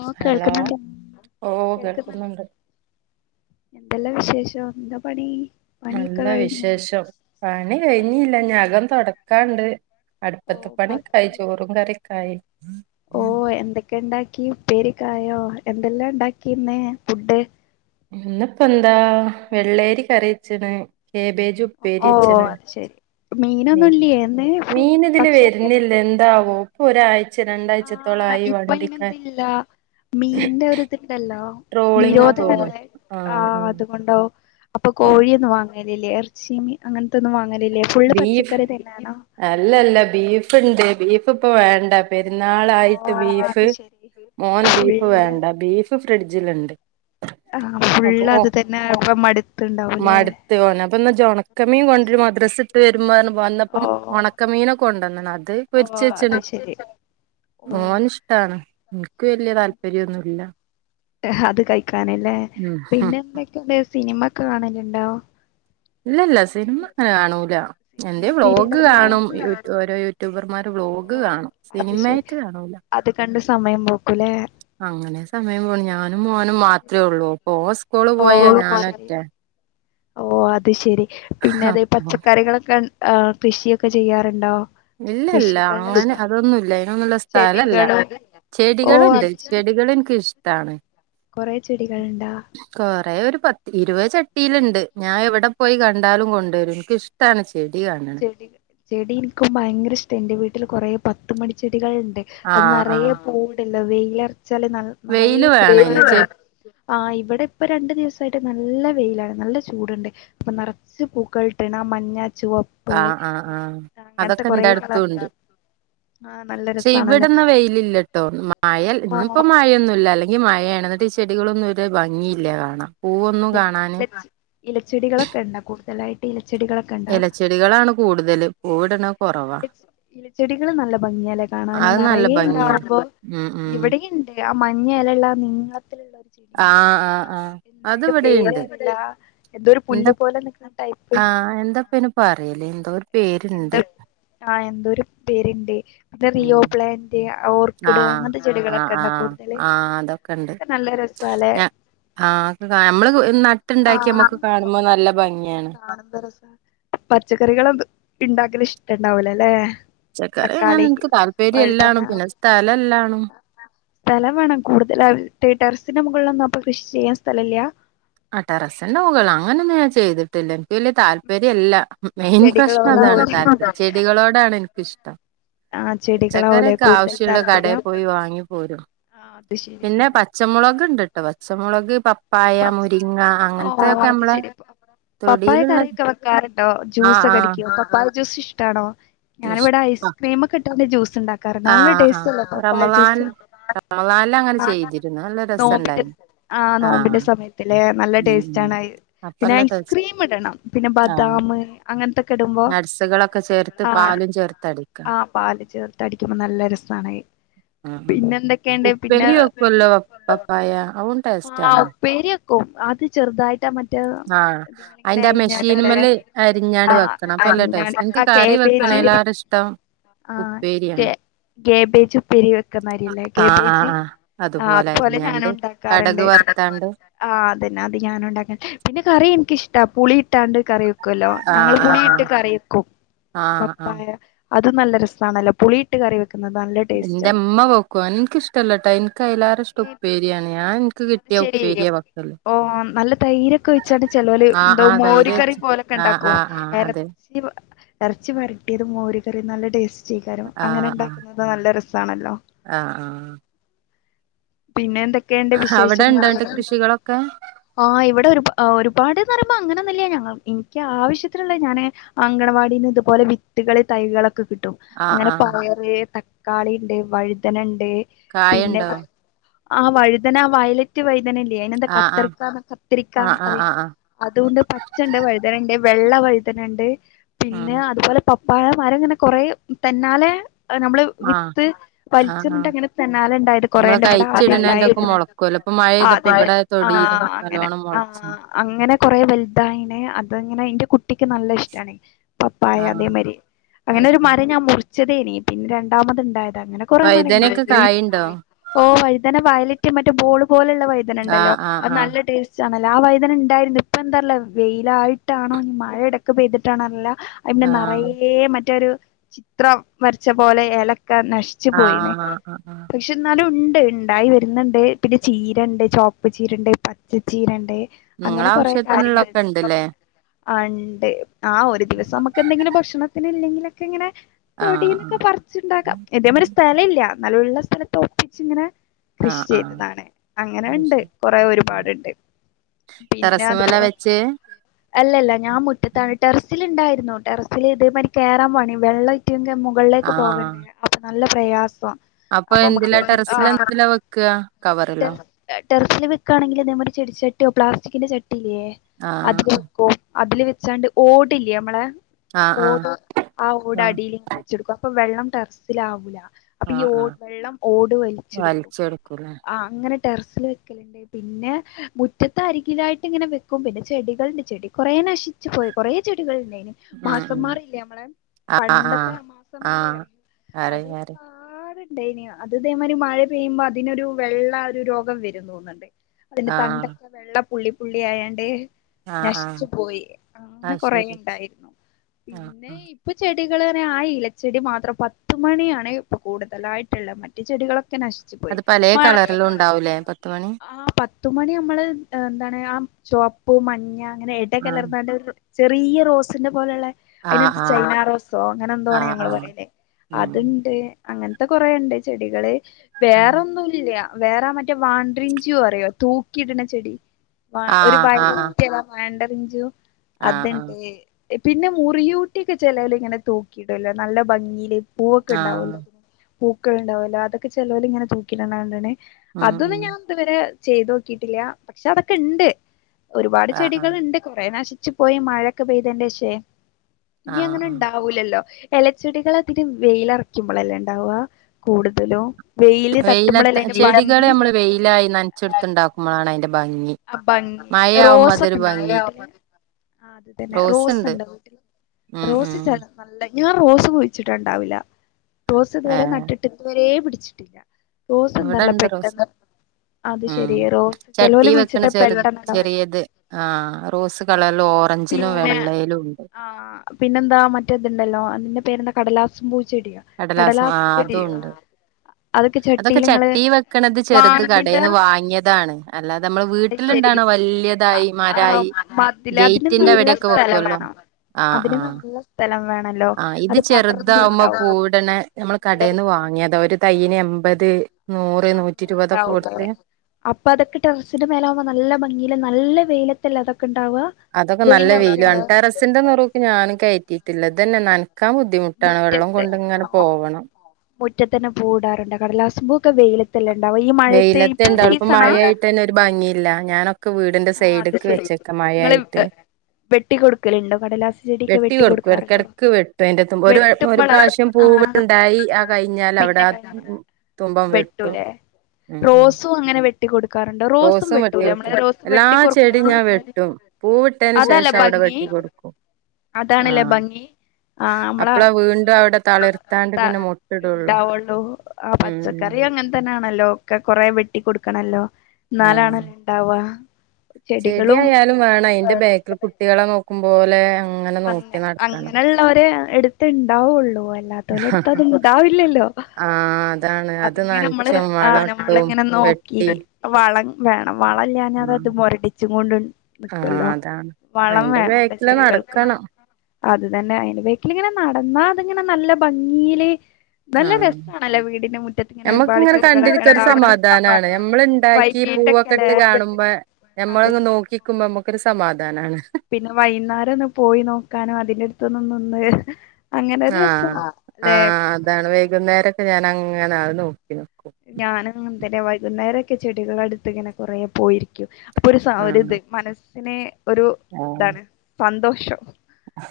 ഓ hello കേൾക്ക്‌ന്നുണ്ട ഓ കേൾക്ക്‌ന്നുണ്ട. കേൾക്കുന്നുണ്ട് എന്തെല്ലാ വിശേഷം ന്താ പണി? പണിയൊക്കെ നല്ല കഴിഞ്ഞോ വിശേഷം പണി കഴിഞ്ഞില്ല ഞ്ഞിഅകം തൊടക്കാണ്ട്. ഓ അടുപ്പത്തെ പണിയൊക്കായി ബാക്കിയെല്ലാം ചോറും കറിയൊക്കായി ഓ എന്തക്കെണ്ടാക്കി ഉപ്പേരിക്കായോ? എന്തെല്ലാംണ്ടാക്കിന്നേ ഫുഡ്? ഇന്നിപ്പന്താ വെള്ളേരി കറിവെച്ചണ്. കേബേജുപ്പേരി ഓ വെച്ച്ണ്. അത് ശരി മീനൊന്നുംല്ലേ ഇന്ന് മീൻ ഇതില് പക്ഷ വെരുന്നില്ല എന്താവോ ഇപ്പൊരാഴ് ച്ച് ആ രണ്ടാഴ്ചത്തോളായി ഇപ്പൊ വണ്ടിക്ക ഇനെന്തില്ല മീന്റെ ഒരിത്ണ്ടല്ലോ ട്രോളിങ്ങാ തോന്ന്ണ് നിരോധനല്ലേ ആ ആഹ് ആഹ് അതുകൊണ്ടാവും. [inaudible] അപ്പൊ അത് കോഴിയൊന്നും വാങ്ങലില്ലേ എറച്ചിമി അങ്ങനത്തൊന്നും വാങ്ങ ബീഫ് അല്ലല്ല ബീഫ്ണ്ട് ബീഫിപ്പ വേണ്ട. ഓ പെരുന്നാളായിട്ട് അത് ബീഫ് ശരി മോന് ബീഫ് ഫുള്ള് വേണ്ട ബീഫ് ഫ്രിഡ്ജില്ണ്ട്. ആ അപ്പൊ ഫുള്ള് അത് തന്നെ ഇപ്പം മടുത്തുണ്ടാവൂലേ മടുത്തോന്‌ അപ്പന്ന്ച്ചോണക്കമീൻ കൊണ്ടരും മദ്രസ് ട്ട് വെ ട്ട്മ്പറഞ്ഞ് വന്നപ്പോ ഓ ഒണക്കമീന് കൊണ്ടന്നണ് അത് ഓ പൊരിച്ച് അത് വെച്ചണ്. ശരി ഓ ഓനിഷ്ടാണ് എനിക്ക് വെല്ല്യ താല്പര്യന്നുല്ല. അത് കഴിക്കാന്ല്ലേ ഉം ഹും പിന്നെ എന്തക്കെണ്ട് സിനിമക്കാണല്ണ്ടോ? ഇല്ലല്ല സിനിമങ്ങനെ കാണൂല. എന്തേ സിനിമയും വ്ലോഗ് സീരിയലൊക്കെ കാണും കാണലുണ്ടോ യൂട്യൂ ഓരോ യൂട്യൂബർമാരെ വ്ലോഗ് ഓ കാണും അത് ശരി സിനിമായിട്ട് കാണൂല. അത് കണ്ട് സമയം പോ അങ്ങനെ സമയം പോണു ഞാനും മോനും അത് ശരി മാത്രേ ഉള്ളൂ അപ്പോ സ്കൂള് ഓ പോയ അത് ശരി ഞാനൊറ്റേ ഓ അത് ശെരി പിന്നെ അതെ അപ്പൊ പച്ചക്കറികളൊക്കെ ആ കൃഷിയൊക്കെ ചെയ്യാറുണ്ടോ? ഇല്ലല്ല കൃഷികളുടെ അങ്ങനെ ഇഷ്ടം അതൊന്നുല്ല അതിനൊന്നുള്ള സ്ഥലല്ല. ചെടികളും ഓ ചെടികള്ണ്ട് അത് ശരി ചെടികളെനിക്ക് ഇഷ്ടാണ്. കൊറെ ചെടികളുണ്ടാ? പത് ഇരുവത് ചട്ടീലിണ്ട് ഞായെവടെ പോയി കണ്ടാലും കൊണ്ടരും എനിക്കിഷ്ടാണ് ചെടി കാണണെ ചെടി ചെടിനിക്കും ഭയങ്കരിഷ്ട എന്റെ വീട്ടില് കൊറേ പത്ത് മണിചെ ട്ടികൾണ്ട് അത് ആഹ് നെറയേ ആഹ് പൂവിട്ല്ലോ വെയില വച്ചാല് നൽ നറയേ വെയില് പൂ വേണം അയിന് ചെ ആ ഇവിടെപ്പ രണ്ടു ദിവസായിട്ട് നല്ല വെയിലാണ് നല്ല ചൂടുണ്ട് അപ്പ നറച്ച് പൂക്കൾട്ടിണ മഞ്ഞ ചുവ ആ ആ ആ കളറില് അതൊക്കെന്റെടുത്തുണ്ട്. ആ നല്ല ക്ഷെ രസാണല്ലോ ഇവിടന്ന് വെയിലില്ലട്ടോ മയൽ ഓ ഇന്നിപ്പോ മയൊന്നുല്ല അല്ലെൻ ഈ മഴയാണ് എന്നിട്ട് ചെടികളൊന്നും ഒര് ഭംഗിയില്ല കാണാൻ. ആ പൂവൊന്നും അതെ കാണാന് ഇലച്ചെടികളൊക്കെ ഇണ്ട കൂടുതലായിട്ട് ഇ എലച്ചെടികളാണ് കൂടുതല് പൂവിടണ കൊറവാ ഇല ഇലച്ചെടികള് നല്ല ഭംഗിയാലേ കാണാന് അത് നല്ല ഭംഗിയാണ് നറയേണ്ടാവുമ്പോ ഉം ഉം ഇവിടെയിണ്ട് ആ മഞ്ഞേലേള്ള നീള തിലോള്ളൊരു ആഹ് ചെടിണ്ടല്ലോ ആഹ് ആഹ് എന്തായിന്റെ അതിവിടെയുണ്ട് പേരെന്താ എന്തൊരു പുല്ല് പോലെ നിക്കണ ആ എന്താപ്പയിന് പറയല് എന്തോ ഒരു പേര്ണ്ട്. എന്താ ആ എന്തോരു പേര്ണ്ട് എന്തോ റിയോപ്ലാന്റ്. ആ ആ ആ കൂടുതല് ആ അതൊക്കെണ്ട് അതൊക്കെ നല്ല രസാല്ലേ ഞാ ആ നമ്മള് നട്ടുണ്ടാക്കി നമ്മക്ക് കാണുമ്പോ നല്ല ഭംഗി [inaudible] പച്ചക്കറികളും ഇണ്ടാക്കല് ഇഷ്ടണ്ടാവുല്ലല്ലേ. ച്ചക്കറി ങ്ങനെനിക്ക് താല്പര്യല്ലാണ് പിന്നെ സ്ഥലല്ലാണ്. സ്ഥലം വേണം കൂടുതലാള് ടെറസിന്റെ മുകളിലൊന്നും അപ്പ കൃഷി ചെയ്യാൻ സ്ഥലല്ല? ആ ടെറസിന്റെ മുകള് അങ്ങനൊന്നും ഞാൻ ചെയ്തിട്ടില്ല എനിക്ക് വെല്ല്യ താല്പര്യല്ല. മെയിൻ പ്രശ്നം അതാണ് ചെടികളോടാവൂലേ താല്പര്യം ചെടികളോടാണെനിക്കിഷ്ടം. ആ ചെടികളാവൂലേ ച്ചക്കറൊക്കെ കൂടുതൽ ആവശ്യള്ള കടെൽ താല്പര്യം പോയി വാങ്ങി പോരും ആ അത് പിന്നെ ശരിയെന്നെയാണ് പച്ചമുളക് ഇണ്ട്ട്ടോ പച്ചമുളക് പ പായ പച്ച മുരിങ്ങ ഓ അങ്ങനത്തൊക്കെ അത് മ്മള ശരി പപ്പായ കറിയൊക്കെ വെക്കാറുണ്ടോ? ആഹ് ജ്യൂസൊക്കെ ആഹ് അടിക്കോ? പപ്പ ജൂസ് ഇഷ്ടണോ ഞാനിവിടെ ഇഷ്ട ഐസ്ക്രീം ഒക്കെ ഇട്ടാ ജ്യു.... ജ്യൂസ് ണ്ടാക്കാറണ്ട് നല്ല ആഹ് ആഹ് ടസ്റ്റ് അല്ലെ പപ്പായ ജ്യു റമളാൻ സ് അങ്ങനെ ചെയ്തിരുന്നു നല്ല രസു നോമ്പിന്റെ ണ്ടായി ആ ആഹ... നോമ്പിന്റെ നല്ല ടേസ്റ്റ് ആണ് അയ് പിന്നെ അപ്പല്ല ടേസ്റ്റ് ഐസ്ക്രീം ഇടണം പിന്നെ ആഹ് ബദാമ് അങ്ങനത്തെ നട്സുകളൊക്കെ [unintelligible] ചേർത്ത് ആ പാലും ആ ചേർത്തടിക്കണം പാല് ചേർത്ത് അടിക്കുമ്പോ നല്ല രസാണ് അ.... ഉം ഉം പിന്നെ എന്തൊക്കെയണ്ട് പിന്നെ ഉപ്പേരി വെക്കുവല്ലോ പപ്പായ അതും ആ ടേസ്റ്റാണ് ഉപ്പേരി വെക്കും അത് ചെറുതായി ആഹ് അയിന്റെ ആ അരിഞ്ഞാണ്ടല്ലേ മെഷീന്മല് ആ അരിഞ്ഞാട് വെക്കണം അപ്പല്ല ടെസ് അരിഞ്ഞാണ്ട് എനിക്ക് ആ കറി.... [unintelligible] കേബേജ് വെക്കണേലേറെ ഇഷ്ട്ടം ഉപ്പേരിയാണ് കേബേജുപ്പേരി വെ.... [unintelligible] ആഹ് ആഹ് കേബേജ് ആഹ് ആ അതുപോലെ ഞാനും അരിഞ്ഞാണ്ട് കടക് ഉണ്ടാക്കാറ്ണ്ട് വറുത്താണ്ട് ആഹ് അതെന്നെ അത് ഞാനുണ്ടാക്കൻ പിന്നെ കറി എനിക്കിഷ്ടാ പുളി ഇട്ടാണ്ട് കറി ക്കല്ലോ ആഹ് ഞങ്ങള് ആഹ് പുളി ഇട്ട് ആഹ് കറിയക്കും ആഹ് ആഹ് പപ്പായ അത് നല്ല രസാണല്ലോ പുളിയിട്ട് കറി വെക്കുന്നത് നല്ല ടേസ്റ്റ് ആണ് ന്റെമ്മ വെക്കു നിക്കിഷ്ടല്ല ട്ടാ എനക്ക് അയിലേരെ ഇഷ്ടം ഉപ്പേരിയാണ് ഞാൻ എനിക്ക് അത് കിട്ടിയ ശരി ഉപ്പേരിയ വെക്കല് ഓ നല്ല തൈരൊക്കെ ഒഴിച്ചണ്ട് ചിലൊരു ആഹ് എന്തോ ആഹ് തൈര് മോരു കറി വെച്ച് [unintelligible] ആഹ് ഇണ്ടക്കു ആഹ് ആഹ് അതെ എറച്ചി എ റച്ചി വരട്ടിയത് മോര് കറി നല്ല ടേസ്റ്റ് [unintelligible] അങ്ങനെ ആഹ് ഇ ആഹ് ണ്ടാക്കുന്നത് നല്ല രസാണല്ലോ ആഹ് ആഹ് പിന്നെ എന്തൊക്കെയണ്ട് വി അവിടെ ഇണ്ടോന്നിട്ട് കൃഷികളൊക്കെ ആ ഇവിടെ ഒരു ഒരുപാട്... [unintelligible] അങ്ങനെന്നുല്ല ഞ എനിക്ക് ആവശ്യത്തിലുള്ള ഞാന് അങ്കണവാടിന്ന് ഇതുപോലെ വിത്തുകള് തൈകളക്കെ... കിട്ടും ആഹ് അങ്ങനെ ആഹ് പയറ് തക്കാളിണ്ട് വഴുതനണ്ട്.... ണ്ട്... പിന്നെ കായണ്ടോ ആ വഴുതന വയലറ്റ് വഴുത... അങ്ങനെ ഇല്ലേ പിന്നെന്താ ആഹ് ആഹ് കത്തിരിക്ക ആഹ് ആഹ് ആഹ് ആഹ് അതുണ്ട് പച്ചണ്ട് വഴുതനണ്ട് വെള്ള വഴുതണണ്ട് പിന്നെ ആഹ് അതുപോലെ പപ്പായ മരം ഇങ്ങനെ കൊറെ തന്നാലെ.. നമ്മള് ആഹ് വിത്ത് ആഹ് വലിച്ചെറിഞ്ഞിട്ട് ആഹ് അങ്ങനെ തന്നാല ഉണ്ടായത് നമ്മള് കൊറേണ്ട് ഇവിടെ കഴിച്ചിടണേന്റൊക്കെ ആദ്യംണ്ടായത്. മൊളക്കുവല്ലോ ഇപ്പൊ ആ മഴെയ്തപ്പോ അതെ ഇവിടെ ആ തൊടിയിലും അങ്ങനെ നല്ലോണം ആ മൊളച്ച് അങ്ങനെ കൊറെ വലുതായിന് അതങ്ങനെ ന്റെ കുട്ടിക്ക് നല്ല ഇഷ്ടണ് പപ്പായ അതേ ആഹ് മാരി അങ്ങനെ അത് ഒരു ശരി മരം ഞാൻ മുറി... വെച്ചതേനി പിന്ന രണ്ടാമത്ണ്ടായത അങ്ങനെ കൊറെേ മര വഴുതനൊക്കെ കായ്ണ്ടോ ഓ വഴതന വ.. ബോള് പോലുള്ള വയ്തനണ്ടല്ലോ ആഹ് ആഹ് അത് ആഹ് നല്ല ടേസ്റ്റ്... ആ വൈതന ഉണ്ടായിരുന്നു ഇപ്പൊ എന്താറില്ല വെയിലായിട്ടാണോ ഇനി മഴ പെയ്തിട്ടാണോ അറിയില്ല ആഹ് നറയെ മറ്റൊരു ചിത്രം വരച്ച പോലെ എല നശിച്ചു പോയിന് ആഹ് ആഹ് ആഹ് പക്ഷെ ന്നാലും ഉണ്ട് ഉണ്ടായി വരുന്നുണ്ട് പിന്നെ ചീരണ്ട് ചോപ്പ് ചീരണ്ട് പച്ച ചീരണ്ട് നിങ്ങള അങ്ങനെ കൊറെ ആവശ്യത്തിനുള്ളൊക്കെ കാര്യങ്ങള് ഇണ്ട്ല്ലേ ണ്ട് ആ ഇണ്ട് ആ ഒരു ദിവസം നമുക്ക് എന്തെങ്കിലും ഭക്ഷണത്തിന് ഇല്ലെങ്കിലൊക്കെ ഇങ്ങനെ ആഹ് തൊടിന്നൊക്കെ പറിച്ചുണ്ടാക്കാം ഇതേ മാതിരി ഒരു സ്ഥലില്ല എന്നാല്ലുള്ള സ്ഥലത്ത് ഒപ്പിച്ചിങ്ങനെ ആ ആ അങ്ങനെ ണ്ട് കൊറെ ഒരുപാടുണ്ട് പിന്നെ ടെറസ്മല അതുപോ.. വെച്ച് അല്ലല്ല ഞാൻ മുറ്റത്താണ് ടെറസി... ണ്ടായിരുന്നു ടെറസില് ഇതേമാതിരി കേറൻ പണി വെള്ളംറ്റ മുകളിലേക്ക് പോകേണ്ട.. ആഹ് നല്ല പ്രയാസംആ അപ്പൊ എന്തിലാ ടെറസില് എന്തിലാ വെക്ക്യ? കവറിലോ? ടെറസില് വെക്കുകയാണെങ്കില് ഇതേ മാതിരി ചെടിച്ചട്ടിയോ പ്ലാസ്റ്റിക്കിന്റെ ചട്ടിയിലേ അതില് ആഹ് വെക്കു അതില് വെച്ചാണ്ട് ഓടില്ലെ മ്മളെ ആഹ് ആഹ് ഓട് ആ ഓട ആഹ് അടിൽ ഇങ്ങനെ വെച്ചെടുക്കും അപ്പൊ വെള്ളം ടെറസില ആവൂല അപ്പൊ ആഹ് ഈഓ ആഹ് വെള്ളം ഓടു വലിച്ചിടുക്ക വലിച്ചെടുക്കൂലേ അങ്ങനെ ടെറസിൽ വെക്കലുണ്ട് പിന്നെ മുറ്റത്ത് അരികിലായിട്ട് ഇങ്ങനെ വെക്കും പിന്നെ ചെടികളണ്ട് ചെടി കുറേ നശിച്ചു പോയി കുറേ ചെടികൾ ഉം ഉം മാസന്മാറിയില്ലേ നമ്മളെ ആഹ് ആഹ് പണ്ടത്തെ മാസന്മാറി ആഹ് അറിയു അറിയ അതൊരു അറിയ [inaudible] ദൈയനീയാ അതിതേമാതിരി മഴ പെയ്യുമ്പോ അതിനൊരു വെള്ള ഒരു രോഗം വരുന്നു തോന്നുന്നുണ്ട് അതിന്റെ ആഹ് തണ്ടൊക്കെ വെള്ള പുള്ളി പുള്ളി ആയാണ്ട് ആഹ് ആഹ് നശിച്ചു പോയ അങ്ങനെ അത് കൊറെേ ശരി ഉണ്ടായിരുന്നു ആഹ് പിന്നെ ആഹ് ഇപ്പൊ ചെ ചെടികൾ അങ്ങനെ ആയില്ല ചെടി മാത്രം പത്ത് മണിയാണ് ഇപ്പൊ കൂടുതലായിട്ടുള്ളത് മറ്റ് ചെടികളൊക്കെ നശിച്ചു പോയിഴ അത് പലേ കളറിലും ഉണ്ടാവൂലേ പത്തുമണി ആ പത്തുമണി നമ്മള് എന്താണ് ആ ചുവപ്പ് മഞ്ഞ അങ്ങനെ ഇട ആഹ് കലർന്നണ്ട ഒരു ചെറിയ റോസിന്റെ പോലുള്ള ആഹ് അതിനകത്ത് ആഹ് ചൈനാ റോസോ അങ്ങനെ എന്തോണ് ആഹ് ഞങ്ങള് ആഹ് പറയുന്നെ ഉം അതുണ്ട് അങ്ങനത്തെ കൊറേണ്ട് ചെടികള് ഉം വേറൊന്നും വേറെ മറ്റേ വാണ്ട്രിഞ്ചിയോ അറിയോ തൂക്കിയിടണ ചെടി വ ഒരു ആഹ് ആഹ് വയലറ്റ് കളർ വേണ്ടറിഞ്ചു ആഹ് ആഹ് അത്ണ്ട് ആഹ് പിന്നെ മുറിയൂട്ടിയക്കെ ജനലിൽ ഇങ്ങനെ തൂക്കീടുല്ലോ നല്ല ഭംഗിയില് പൂവൊക്കെ ആഹ് ഉണ്ടാവൂല്ലോ പൂക്കൾ ഉണ്ടാവൂല്ലോ അതൊക്കെ ചെലവര് ഇങ്ങനെ തൂക്കിയിടണ കണ്ടോണെ ഉം ഉം അതൊന്നും ഞാൻ ഇതുവരെ ചെയ്ത് നോക്കിട്ടില്ല പക്ഷെ അതൊക്കെ ഇണ്ട് ഒരുപാട് ആഹ് ആഹ് ചെടികളുണ്ട് കൊറെ നശിച്ചു പോയി മഴയൊക്കെ പെയ്തന്റെ ശേഷേ നീ ആഹ് അങ്ങനെ ആഹ് ഇണ്ടാവൂലല്ലോ ഇലച്ചെടികൾ അതിന് വെയിലറക്കുമ്പോളല്ല ഉണ്ടാവുക കൂടുതലും വെയില് ത ചെടികളെ നമ്മള് വെയിലായി നനച്ചെടുത്തുണ്ടാക്കുമ്പോഴാണ് അതിന്റെ ഭംഗി ആ ഭംഗി മഴയാവുമ്പോ റോസയൊക്കെ അതൊരു ഉണ്ടോ ഭംഗിയില്ല വീട്ടില് ആ അത്തന്നെ റോസ് റോസ്ണ്ട് ഉണ്ട് വീട്ടിൽ ഉം റോസ് ഉം ച നല്ല ഞാൻ റോസ് കുഴിച്ചിട്ടുണ്ടാവില്ല റോസ് ഇതുവരെ ഏഹ് നട്ടിട്ട് ഇന്നവരേ പിടിച്ചിട്ടില്ല റോസ് എന്താല്ലോ ഇവിടെണ്ട് റോസ് പെട്ടെന്ന് അത് ശെരി റോസ് ചല ചെറ ചെറിയത് ആ റോസ് ആഹ് കളറൽ ഓറഞ്ചിലും പിന്നെ വെള്ളയിലും ഉണ്ട് ആഹ് പിന്നെന്താ മറ്റേതുണ്ടല്ലോ അതിന്റെ പേര്ന്താ കടലാസം പൂ ചെടിയ കടലാസും കടലാസ് ആഹ് ചെടിയ അതും ഉണ്ട് അതൊക്കെ ചട്ടീൽ നിങ്ങള് ചട്ടി വെക്കണത് ചെറുത് വാങ്ങിയത് കടേന്ന് വാങ്ങിയതാണ് അല്ലാതെ നമ്മള് അത് ശെരി വീട്ടിലുണ്ടാവണ വല്യതായി മരായി മതില് അതിനും ഗേറ്റിന്റെ നല്ല അവിടെയൊക്കെ സ്ഥലം വെക്കുവല്ലോ വേണം ആഹ് അതിന് ആഹ് നല്ല സ്ഥലം വേണം ആഹ് ഇത് ചെറുതാവുമ്പോ പൂവിടണേ നമ്മൾ നല്ല കടയീന്ന് വാങ്ങിയതോ ഒരു തയ്യന് എമ്പത് അങ്ങനുണ്ടാവൂല്ലേ അപ്പൊ അതൊക്കെ ടെറസിന്റെ മേലാവുമ്പോ നല്ല ഭംഗിയില് നല്ല വെയിലത്തല്ലാതെ അതൊക്കെ നല്ല വെയിലും അൺട്ടറസിന്റെ നറവൊക്കെ ഞാനൻും കയറ്റിട്ടില്ലത് അതനന്നെ നനക്കാൻ ബുദ്ധിമുട്ടാണ് വെള്ളം കൊണ്ട് ഇങ്ങനെ പോവണം മുറ്റത്ത് തന്നെ പൂവീടാറുണ്ട് കടലാസബുക്ക് ഒക്കെ വെയില വെയിലത്ത് ഇണ്ടാവളിപ്പോ മഴായിട്ട് തന്നെ ഒരു ഭംഗിയില്ല ഞാനൊ വീടിന്റെ ആ അത് സൈഡ്ക്കാ ശരി വെച്ചേക്കാ ഇങ്ങള് മഴായായിട്ട് വെട്ടി കൊടുക്കലുണ്ടോ കടലാസ് ചെടിയൊക്കെ വെട്ടി കൊടുക്കും കൊടുക്കാറുണ്ടോ ഇടക്കിടക്ക് വെട്ടു അതിന്റെത്തുമ്പ ഒരു ഒരു വെട്ടുമ്പളാ പ്രാവശ്യം പോ ആ പൂവു്ണ്ടായി ആ കഴിഞ്ഞാൽ അവിടെ പിന്നെ കഴിഞ്ഞ തുമ്പങ്ങ് വെട്ടു വെട്ടൂലേ റോസും അങ്ങനെ വെട്ടിക്ക കൊടുക്കാറുണ്ട് റോസും വെട്ടൂ വെട്ടി നമ്മ കൊടുക്കും എല്ലാ വെട്ടി ചെടിയും ഞാൻ കൊറക്കുമ്പോ വെട്ടും പൂവിട്ടതിന് അതല്ലേ ശേഷം അവിടെ ഭംഗി വെട്ടി കൊടുക്കും അതാണല്ലേ ആഹ് ഭംഗി ആഹ് നമ്മളെ അപ്പളാ വീണ്ടും അവിടെ തളിർത്താണ്ട് പിന്നെ മൊട്ടിടുള്ളൂ ഇണ്ടാവുള്ളൂ ആ ഉം ഉം പച്ചക്കറി അങ്ങനെ തന്നാണല്ലോ ഒക്കെ കൊറേ വെട്ടി കൊടുക്കണല്ലോ ആഹ് നാലാണല്ലോ ഉണ്ടാവ ചെടികളും ചെടിയായാലും വേണം അയിന്റെ ബാക്കിൽ കുട്ടികളെ നോക്കുമ്പോലെ അ അങ്ങനെയുള്ളവരെ എടുത്ത്ുണ്ടാവുള്ളൂ എല്ലാത്തോലും എടുത്ത അത്ും ഇതാവില്ലല്ലോ ആഹ് അതാണ് അത് അതിങ്ങെ നമ്മള് നനച്ചും വളട്ടും നമ്മളങ്ങനെ നോക്കി വെട്ടി വ വളല്ല അത അത് ആഹ് മുരടിച്ചും കൊണ്ട് ആഹ് നക്കുമല്ലോ വളം വേണ ചെടികൾ കണോ അത്തന്നെ അയിന്റെ ബേക്കലിങ്ങനെ നടന്നാ അതിങ്ങനെ നല്ല ഭംഗിയില് നല്ല ആഹ് രസമാണല്ലോ വീടിന്റെ മുറ്റത്ത്ങ്ങനെ ഒരുപാട് ഞമ്മക്കിങ്ങനെ ചെടികളൊക്കെ കണ്ടിരിക്ക ഉണ്ടാവ ഈ പൂവൊക്കെ ഇട്ട് കാണുമ്പോ നമ്മളങ് അതന്നെ നോക്കിക്കുമ്പോ നമുക്കരു സമാധിക്കം പിന്നെ വൈകുന്നേരം ഒന്ന് പോയി നോക്കാനോ അതിന്റെ അടുത്തൊന്നന്ന ഒന്ന് ആ ആ് അതാണ് വൈകുന്നേരൊക്കെ ഞാൻങ്ങനെത് നോക്കു ഞാനങ്ങന തന്നെ വൈകുന്നേരൊക്കെ ചെടികൾ അടുത്ത് ഇങ്ങനെ കൊറ പോയിരിക്കും ഒരു സ ആഹ്. ഒരിത് മനസ്സിനെ ഒരു ആഹ്. ഇതാണ് സന്തോഷം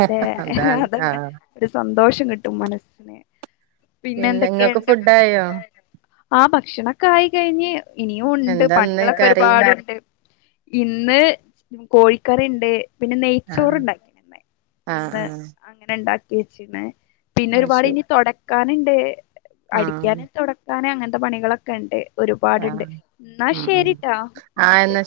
അല്ലെ അതാണ്. അതെ ആഹ്. ഒരു സന്തോഷം കിട്ടും മനസ്സിനന് പിന്നെ ഇങ്ങക്ക് എന്തൊക്കെയുണ്ട് ഫുഡായോ? ആ ഭക്ഷണൊക്കെ ആയി കഴിഞ്ഞ് ഇനിയും ഉണ്ട് എന്താന്ന് പണികളൊക്കെ കറി? ഒരുപാടുണ്ട് ഇന്ന് കോഴിക്കാരുണ്ട് പിന്നെ നെയ്ച്ചോർ ആഹ്. ഉണ്ടാക്കെ ആഹ് ഇന്ന് ആഹ്. അങ്ങനെ ഇണ്ടാക്കി വെച്ചിണ് പിന്നെ അത് ഒരുപാട് ശരി. ഇനി തുടക്കാനുണ്ട് ആഹ്. അടിക്കാന തുടക്കാന അങ്ങനത്തെ പണികളൊക്കെ ഉണ്ട് ഒരുപാടുണ്ട് ആഹ്. എന്നാ ഉം ഉം. ശേരിട്ടാ എന്നാ ശരി